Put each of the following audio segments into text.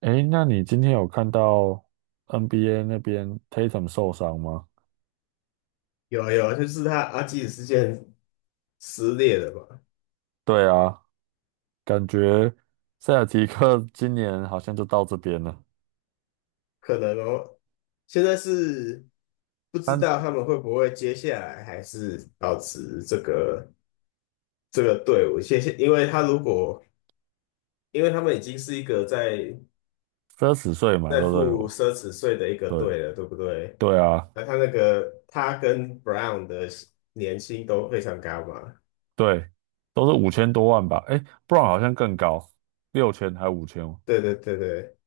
诶，那你今天有看到 NBA 那边 Tatum 受伤吗？有啊有，啊，就是他阿基里斯腱撕裂了嘛，对啊，感觉塞尔提克 今年好像就到这边了，可能哦。现在是不知道三他们会不会接下来还是保持这个队伍，谢谢，因为他们已经是一个在三十岁嘛，在对不对？付奢侈税的一个队对了，对不对？对啊，那他那个他跟 Brown 的年薪都非常高嘛，对，都是5000多万吧？诶 b r o w 好像更高，六千还五千哦？对对对对，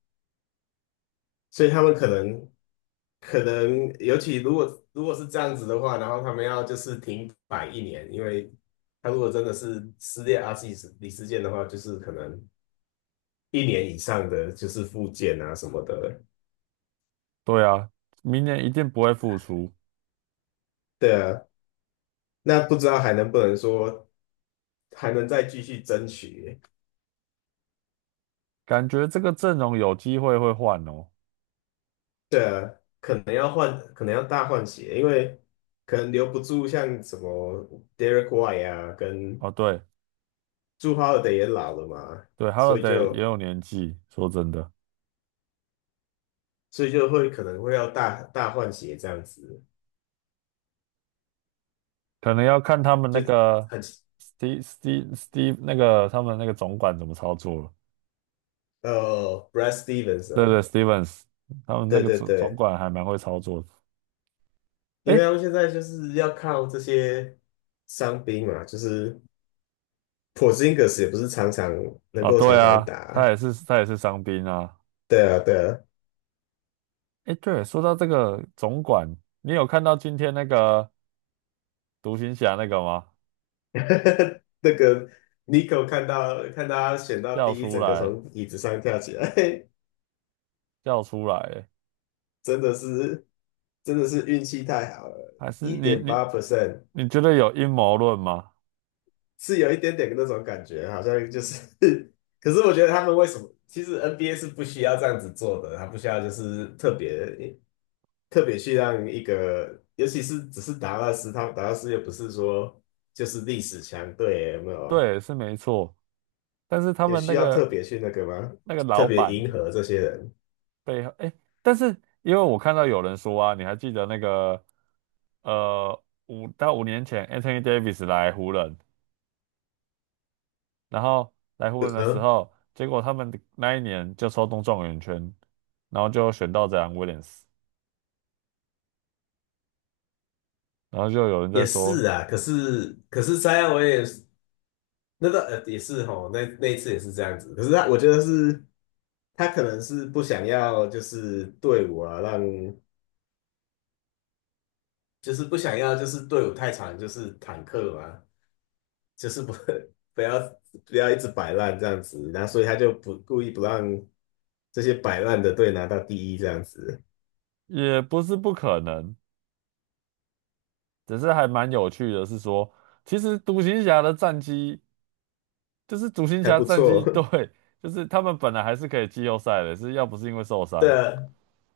所以他们可能。可能尤其如果是这样子的话，然后他们要就是停摆一年，因为他如果真的是撕裂阿基里斯腱的话，就是可能一年以上的就是复健啊什么的。对啊，明年一定不会复出，对啊，那不知道还能不能说还能再继续争取？感觉这个阵容有机会会换哦。对啊，可能要换，可能要大换血，因为可能留不住像什么 Derek White 啊，跟哦，对朱 h o l 也老了嘛，对所以，Holiday 也就。有年纪，说真的。所以就会可能会要大大换血这样子，可能要看他们那就个 很 Steve 那个他们那个总管怎么操作了。Brad Stevens 对啊，对，Stevens 他们那对个对总总对，管还蛮会操作的。因为诶，他们现在就是要靠这些伤兵嘛，就是 Porzingis 也不是常常能啊，够对常常啊，他打，也是他也是伤兵啊。对啊对啊，诶，对，说到这个总管，你有看到今天那个独行侠那个吗？那个 Nico 看到他选到叫第一，出整个来，从椅子上跳起来，叫出来欸，真的是真的是运气太好了，还是一你点你八 percent。你觉得有阴谋论吗？是有一点点那种感觉，好像就是 可是我觉得他们为什么？其实 NBA 是不需要这样子做的，他不需要就是特别去让一个，尤其是只是达拉斯，他达拉斯又不是说就是历史强队，有没有？对，是没错，但是他也们那需要特个别去那个吗？那个特老别板。迎合这些人？背后，哎，但是因为我看到有人说啊，你还记得那个5年前 Anthony Davis 来湖人，然后来湖呃人的时嗯，候，结果他们那一年就抽中状元签，然后就选到这样 Williams，然后就有人在也说，是啊。可是 Zion w 那个也是吼，那一次也是这样子。可是我觉得是他可能是不想要就是队伍啊让。就是不想要，就是队伍太长，就是坦克嘛，就是不 不要不要一直摆烂这样子，然后所以他就不故意不让这些摆烂的队拿到第一这样子，也不是不可能，只是还蛮有趣的是说，其实独行侠的战绩就是独行还侠不战错。绩 对，就是他们本来还是可以季后赛的，是要不是因为受对伤，啊，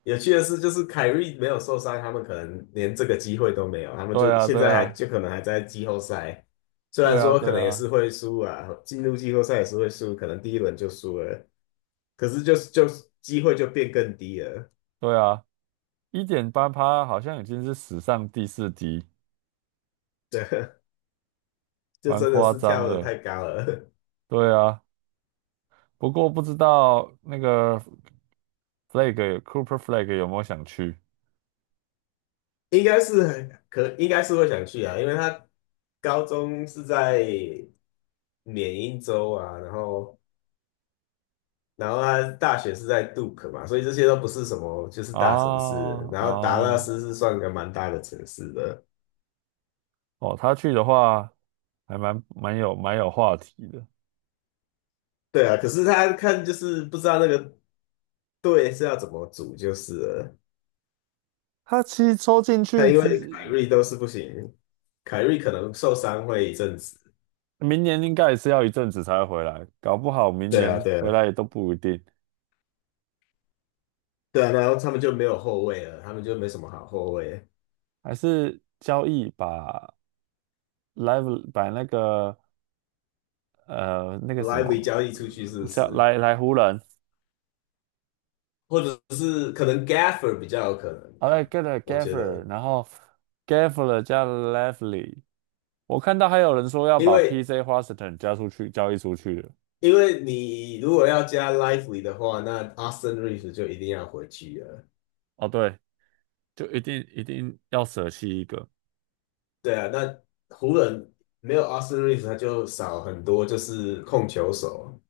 有趣的是，就是凯瑞没有受伤，他们可能连这个机会都没有，他们对就啊，现对在还啊，就可能还在季后赛，虽然对啊，说对可能也啊。是会输啊，进入季后赛也是会输，可能第一轮就输了，可是就是机会就变更低了。对啊，1.8%好像已经是史上第四低，对，就蛮真的夸是跳张的的。太高了，对啊，不过不知道那个 Cooper Flag 有没有想去 应该是会想去啊，因为他高中是在缅因州啊，然后他大学是在杜克嘛，所以这些都不是什么就是啊大城市，然后达拉啊斯是算个蛮大的城市的，哦，他去的话还蛮有话题的。对啊，可是他看就是不知道那个队是要怎么组就是了，他其实抽进他去因为凯只瑞都是不行，凯瑞可能受伤会一阵子，明年应该也是要一阵子才会回来，搞不好明对啊年对回啊来也都不一定。对啊，然后他们就没有后卫了，他们就没什么好后卫。还是交易把 Live 把那个那个什 lively 么，交易出去是不叫是？来湖人，或者是可能 Gaffer 比较有可能啊，的啊？来 get a 我觉 Gaffer，得，然后 Gaffer 加 Lively，我看到还有人说要因把 为 PJ Washington 加出去交易出去了。因为你如果要加 lively 的话，那 Austin Reeves 就一定要回去了。哦，对，就一定要舍弃一个。对啊，那湖人没有 Austin Reeves,他就少很多，就是控球手，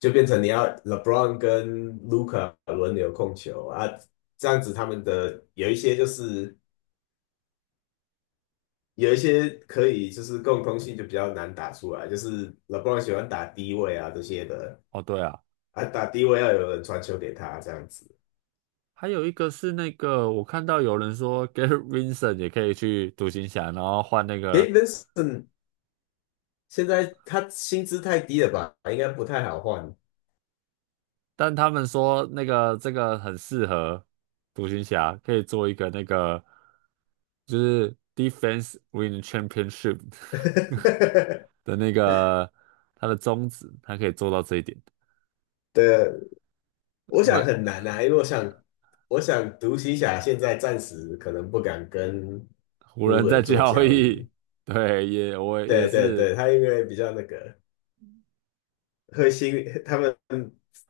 就变成你要 LeBron 跟 Luka 轮流控球啊，这样子他们的有一些可以就是共通性就比较难打出来，就是 LeBron 喜欢打低位啊这些的哦，对啊，啊，打低位要有人传球给他这样子。还有一个是那个，我看到有人说 Gary Vincent 也可以去独行侠，然后换那个给 v i n c e n 现在他薪资太低了吧，应该不太好换。但他们说那个这个很适合独行侠，可以做一个那个就是 defense win championship 的那个他的宗旨，他可以做到这一点。对，我想很买难啊，因为我想独行侠现在暂时可能不敢跟湖湖人在人做交交易，易。对，我也对对是对，他因为比较那个。会心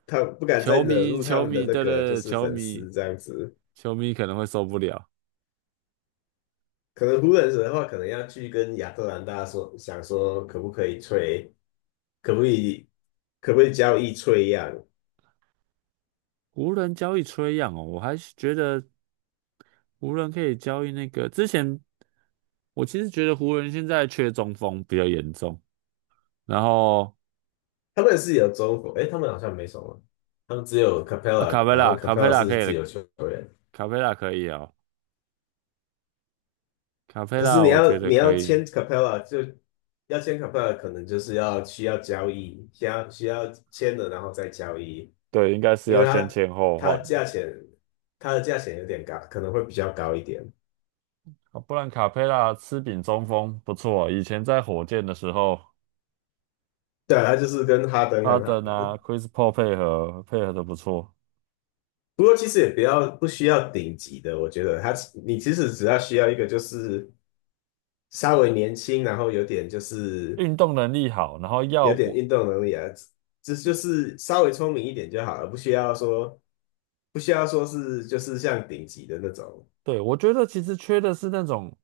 他不敢再球惹迷，怒他球们的迷，那对对个就对是球粉迷，丝这样子。球迷可能会受不了。可能湖人的话，可能要去跟亚特兰大说，想说可不可以吹，可不可以可不可以交易吹样？湖人交易吹样哦，我还是觉得湖人可以交易那个之前，我其实觉得湖人现在缺中锋比较严重。然后他们是有中国，诶，他们好像没什么，他们只有 Capella,卡佩然拉，后 卡佩 Capella 拉可是以，自的，由球员。卡佩拉可以哦，卡佩可是拉你我觉要得你可要以。签 Capella 就要签 Capella,可能就是要需要交易，需要签了然后再交易。对，应该是因要为先签后它换，的价钱，它的价钱有点高，可能会比较高一点。啊不然卡佩拉吃饼中锋不错啊。以前在火箭的时候，对啊，它就是跟哈登哈很好，登啊，Chris Paul 配合配合的不错，不过其实也不需要顶级的，我觉得你其实只要需要一个就是稍微年轻，然后有点就是运动能力好，然后要有点我，运动能力啊，只就是稍微聪明一点就好了，不需要说是就是像顶级的那种，对，我觉得其实缺的是那种，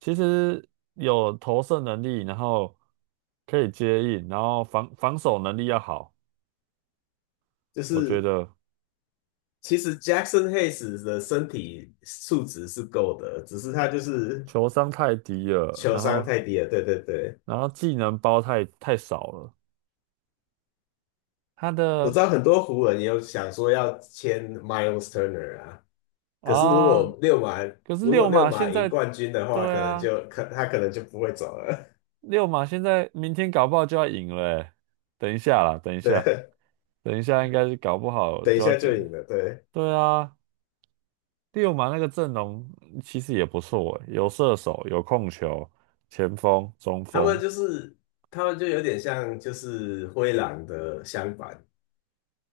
其实有投射能力，然后可以接应，然后防守能力要好。就我觉是得其实 Jackson Hayes 的身体素质是够的，只是他就是球商太低了，球然商后太低了，对对对。然后技能包太少了，他我的知道很多湖人也有想说要签 Miles Turner 啊，可是如果啊，六马可是如果六六马马现赢在，冠军的话，对可能啊，就可他可能就不会走了。六马现在明天搞不好就要赢了欸等一下啦，等一 下，对，等一下应该是搞不好等一就要下就进，赢了。对，对啊，六马那个阵容其实也不错欸，有射手，有控球，前锋、中他们锋，就是他们就有点像就是灰狼的相反，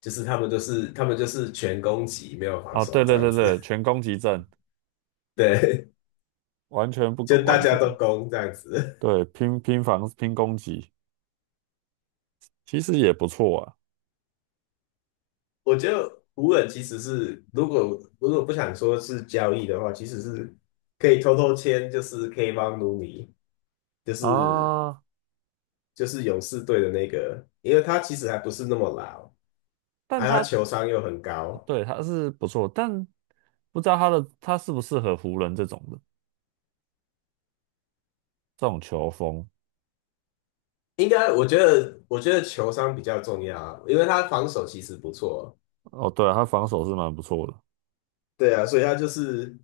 就是他们就是全攻击，没有防啊，对守这对样对对，子。全攻击阵，对，完全不就大完家全，都攻这样子。对，拼防拼攻击，其实也不错啊。我觉得无人其实是，如果不想说是交易的话，其实是可以偷偷签，就是 K 帮努米，就是啊，就是勇士队的那个，因为他其实还不是那么老，但而他他球商又很高，对他是不错，但不知道他的他适不适合湖人这种球风。应该我觉得我觉得球商比较重要啊，因为他防守其实不错，哦，对啊他防守是蛮不错的，对啊，所以他就是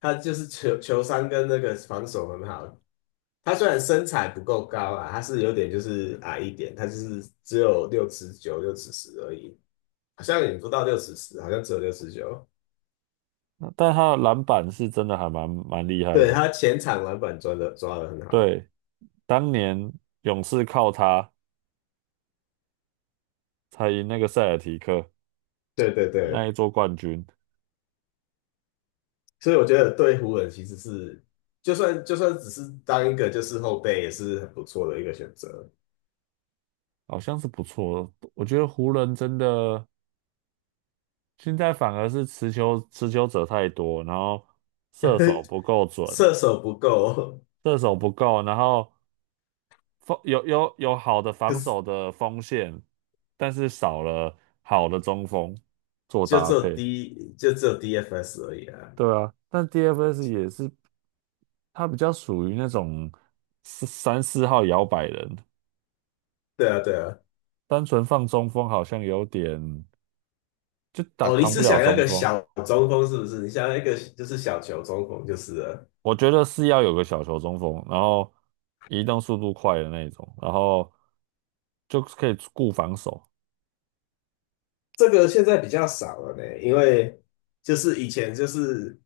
他就是球商跟那个防守很好，他虽然身材不够高啊，他是有点就是矮一点，他就是只有六尺九、六尺十而已，好像也不到六尺十，好像只有六尺九。那但他的篮板是真的还蛮厉害对，的。他前场篮板抓的很好，对，当年勇士靠他才赢那个塞尔提克对对那对，一座冠军，所以我觉得对湖人其实是，就算只是当一个就是后备也是很不错的一个选择。好像是不错。的。我觉得湖人真的现在反而是持球者太多，然后射手 不够准，射手不够，射手不够，然后。锋有好的 可防是守的锋线，但是少了好的中锋做搭配。就只有 DFS 而已啊。对啊，但 DFS 也是，他比较属于那种四三四号摇摆人，对啊，对啊。单纯放中锋好像有点就打哦，你扛不是了想要中个锋。小中锋是不是？你想要一个就是小球中锋就是了。我觉得是要有个小球中锋，然后移动速度快的那种，然后就可以顾防守。这个现在比较少了呢，因为就是以前就是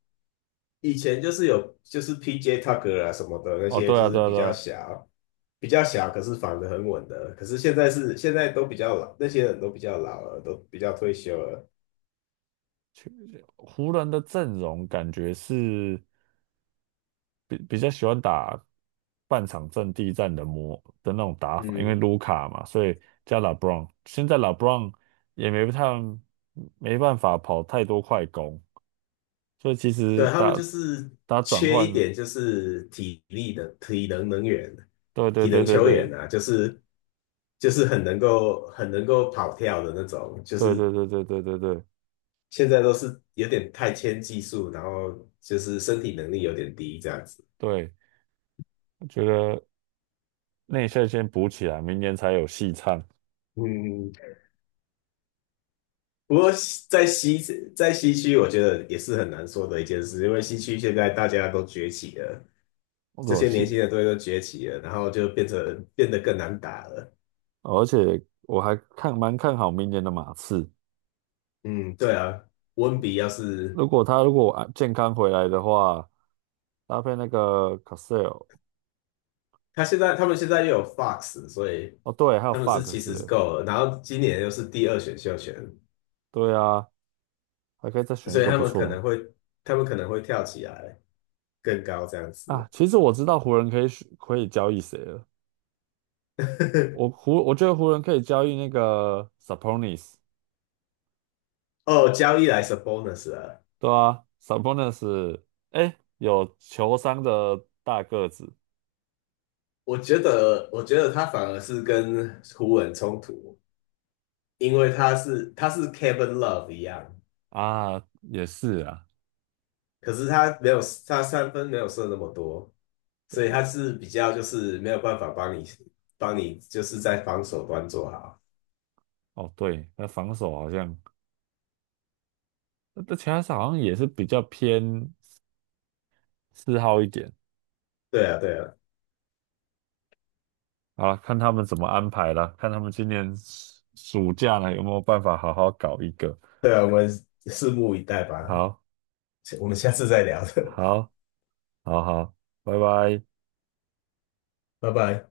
以前就是有就是 PJ Tucker 啊什么的那哦，些，对就啊，是对啊，比对较啊，小比较小，可是防得很稳的。可是现在都比较老，那些人都比较老了，都比较退休了。其湖人的阵容感觉是。比较喜欢打半场阵地战的模的那种打法，因为嗯，卢卡嘛，所以加 LeBron。现在 LeBron 也没太没办法跑太多快攻，所以其实对，他们就打是打转缺一换，点，就是体力的体能能源、对对体对能对球对员啊，就是很能够跑跳的那种，就对是对对对对对对现在都是有点太偏技术，然后就是身体能力有点低这样子。对，我觉得内线先补起来，明年才有戏唱。嗯，不过在西在西区，我觉得也是很难说的一件事，因为西区现在大家都崛起了，这我些是，年轻的队都崛起了，然后就变得更难打了。而且我还看蛮看好明年的马刺。嗯，对啊，温比要是如果他如果啊健康回来的话，搭配那个 Casale，他们现在又有 Fox,所以哦对，还有 他们是 Fox，其实是欸够了。然后今年又是第二选秀权，对啊，还可以再选所一以个他不们可错能会他们可能会跳起来更高这样子。啊。其实我知道湖人可以选可以交易谁了，我 湖我觉得湖人可以交易那个 Sabonis，哦，交易来是 bonus 啊，对啊，Sabonis，哎，有球商的大个子我觉得他反而是跟湖人冲突，因为他是 Kevin Love 一样，啊，也是啊，可是他三分没有射那么多，所以对，他是比较就是没有办法帮你就是在防守端做好。哦对，那防守好像，那其他好像也是比较偏四号一点。对啊，对啊，好了，看他们怎么安排了，看他们今年暑假呢有没有办法好好搞一个。对啊，我们拭目以待吧，好，我们下次再聊的 好，好好，拜拜。拜拜。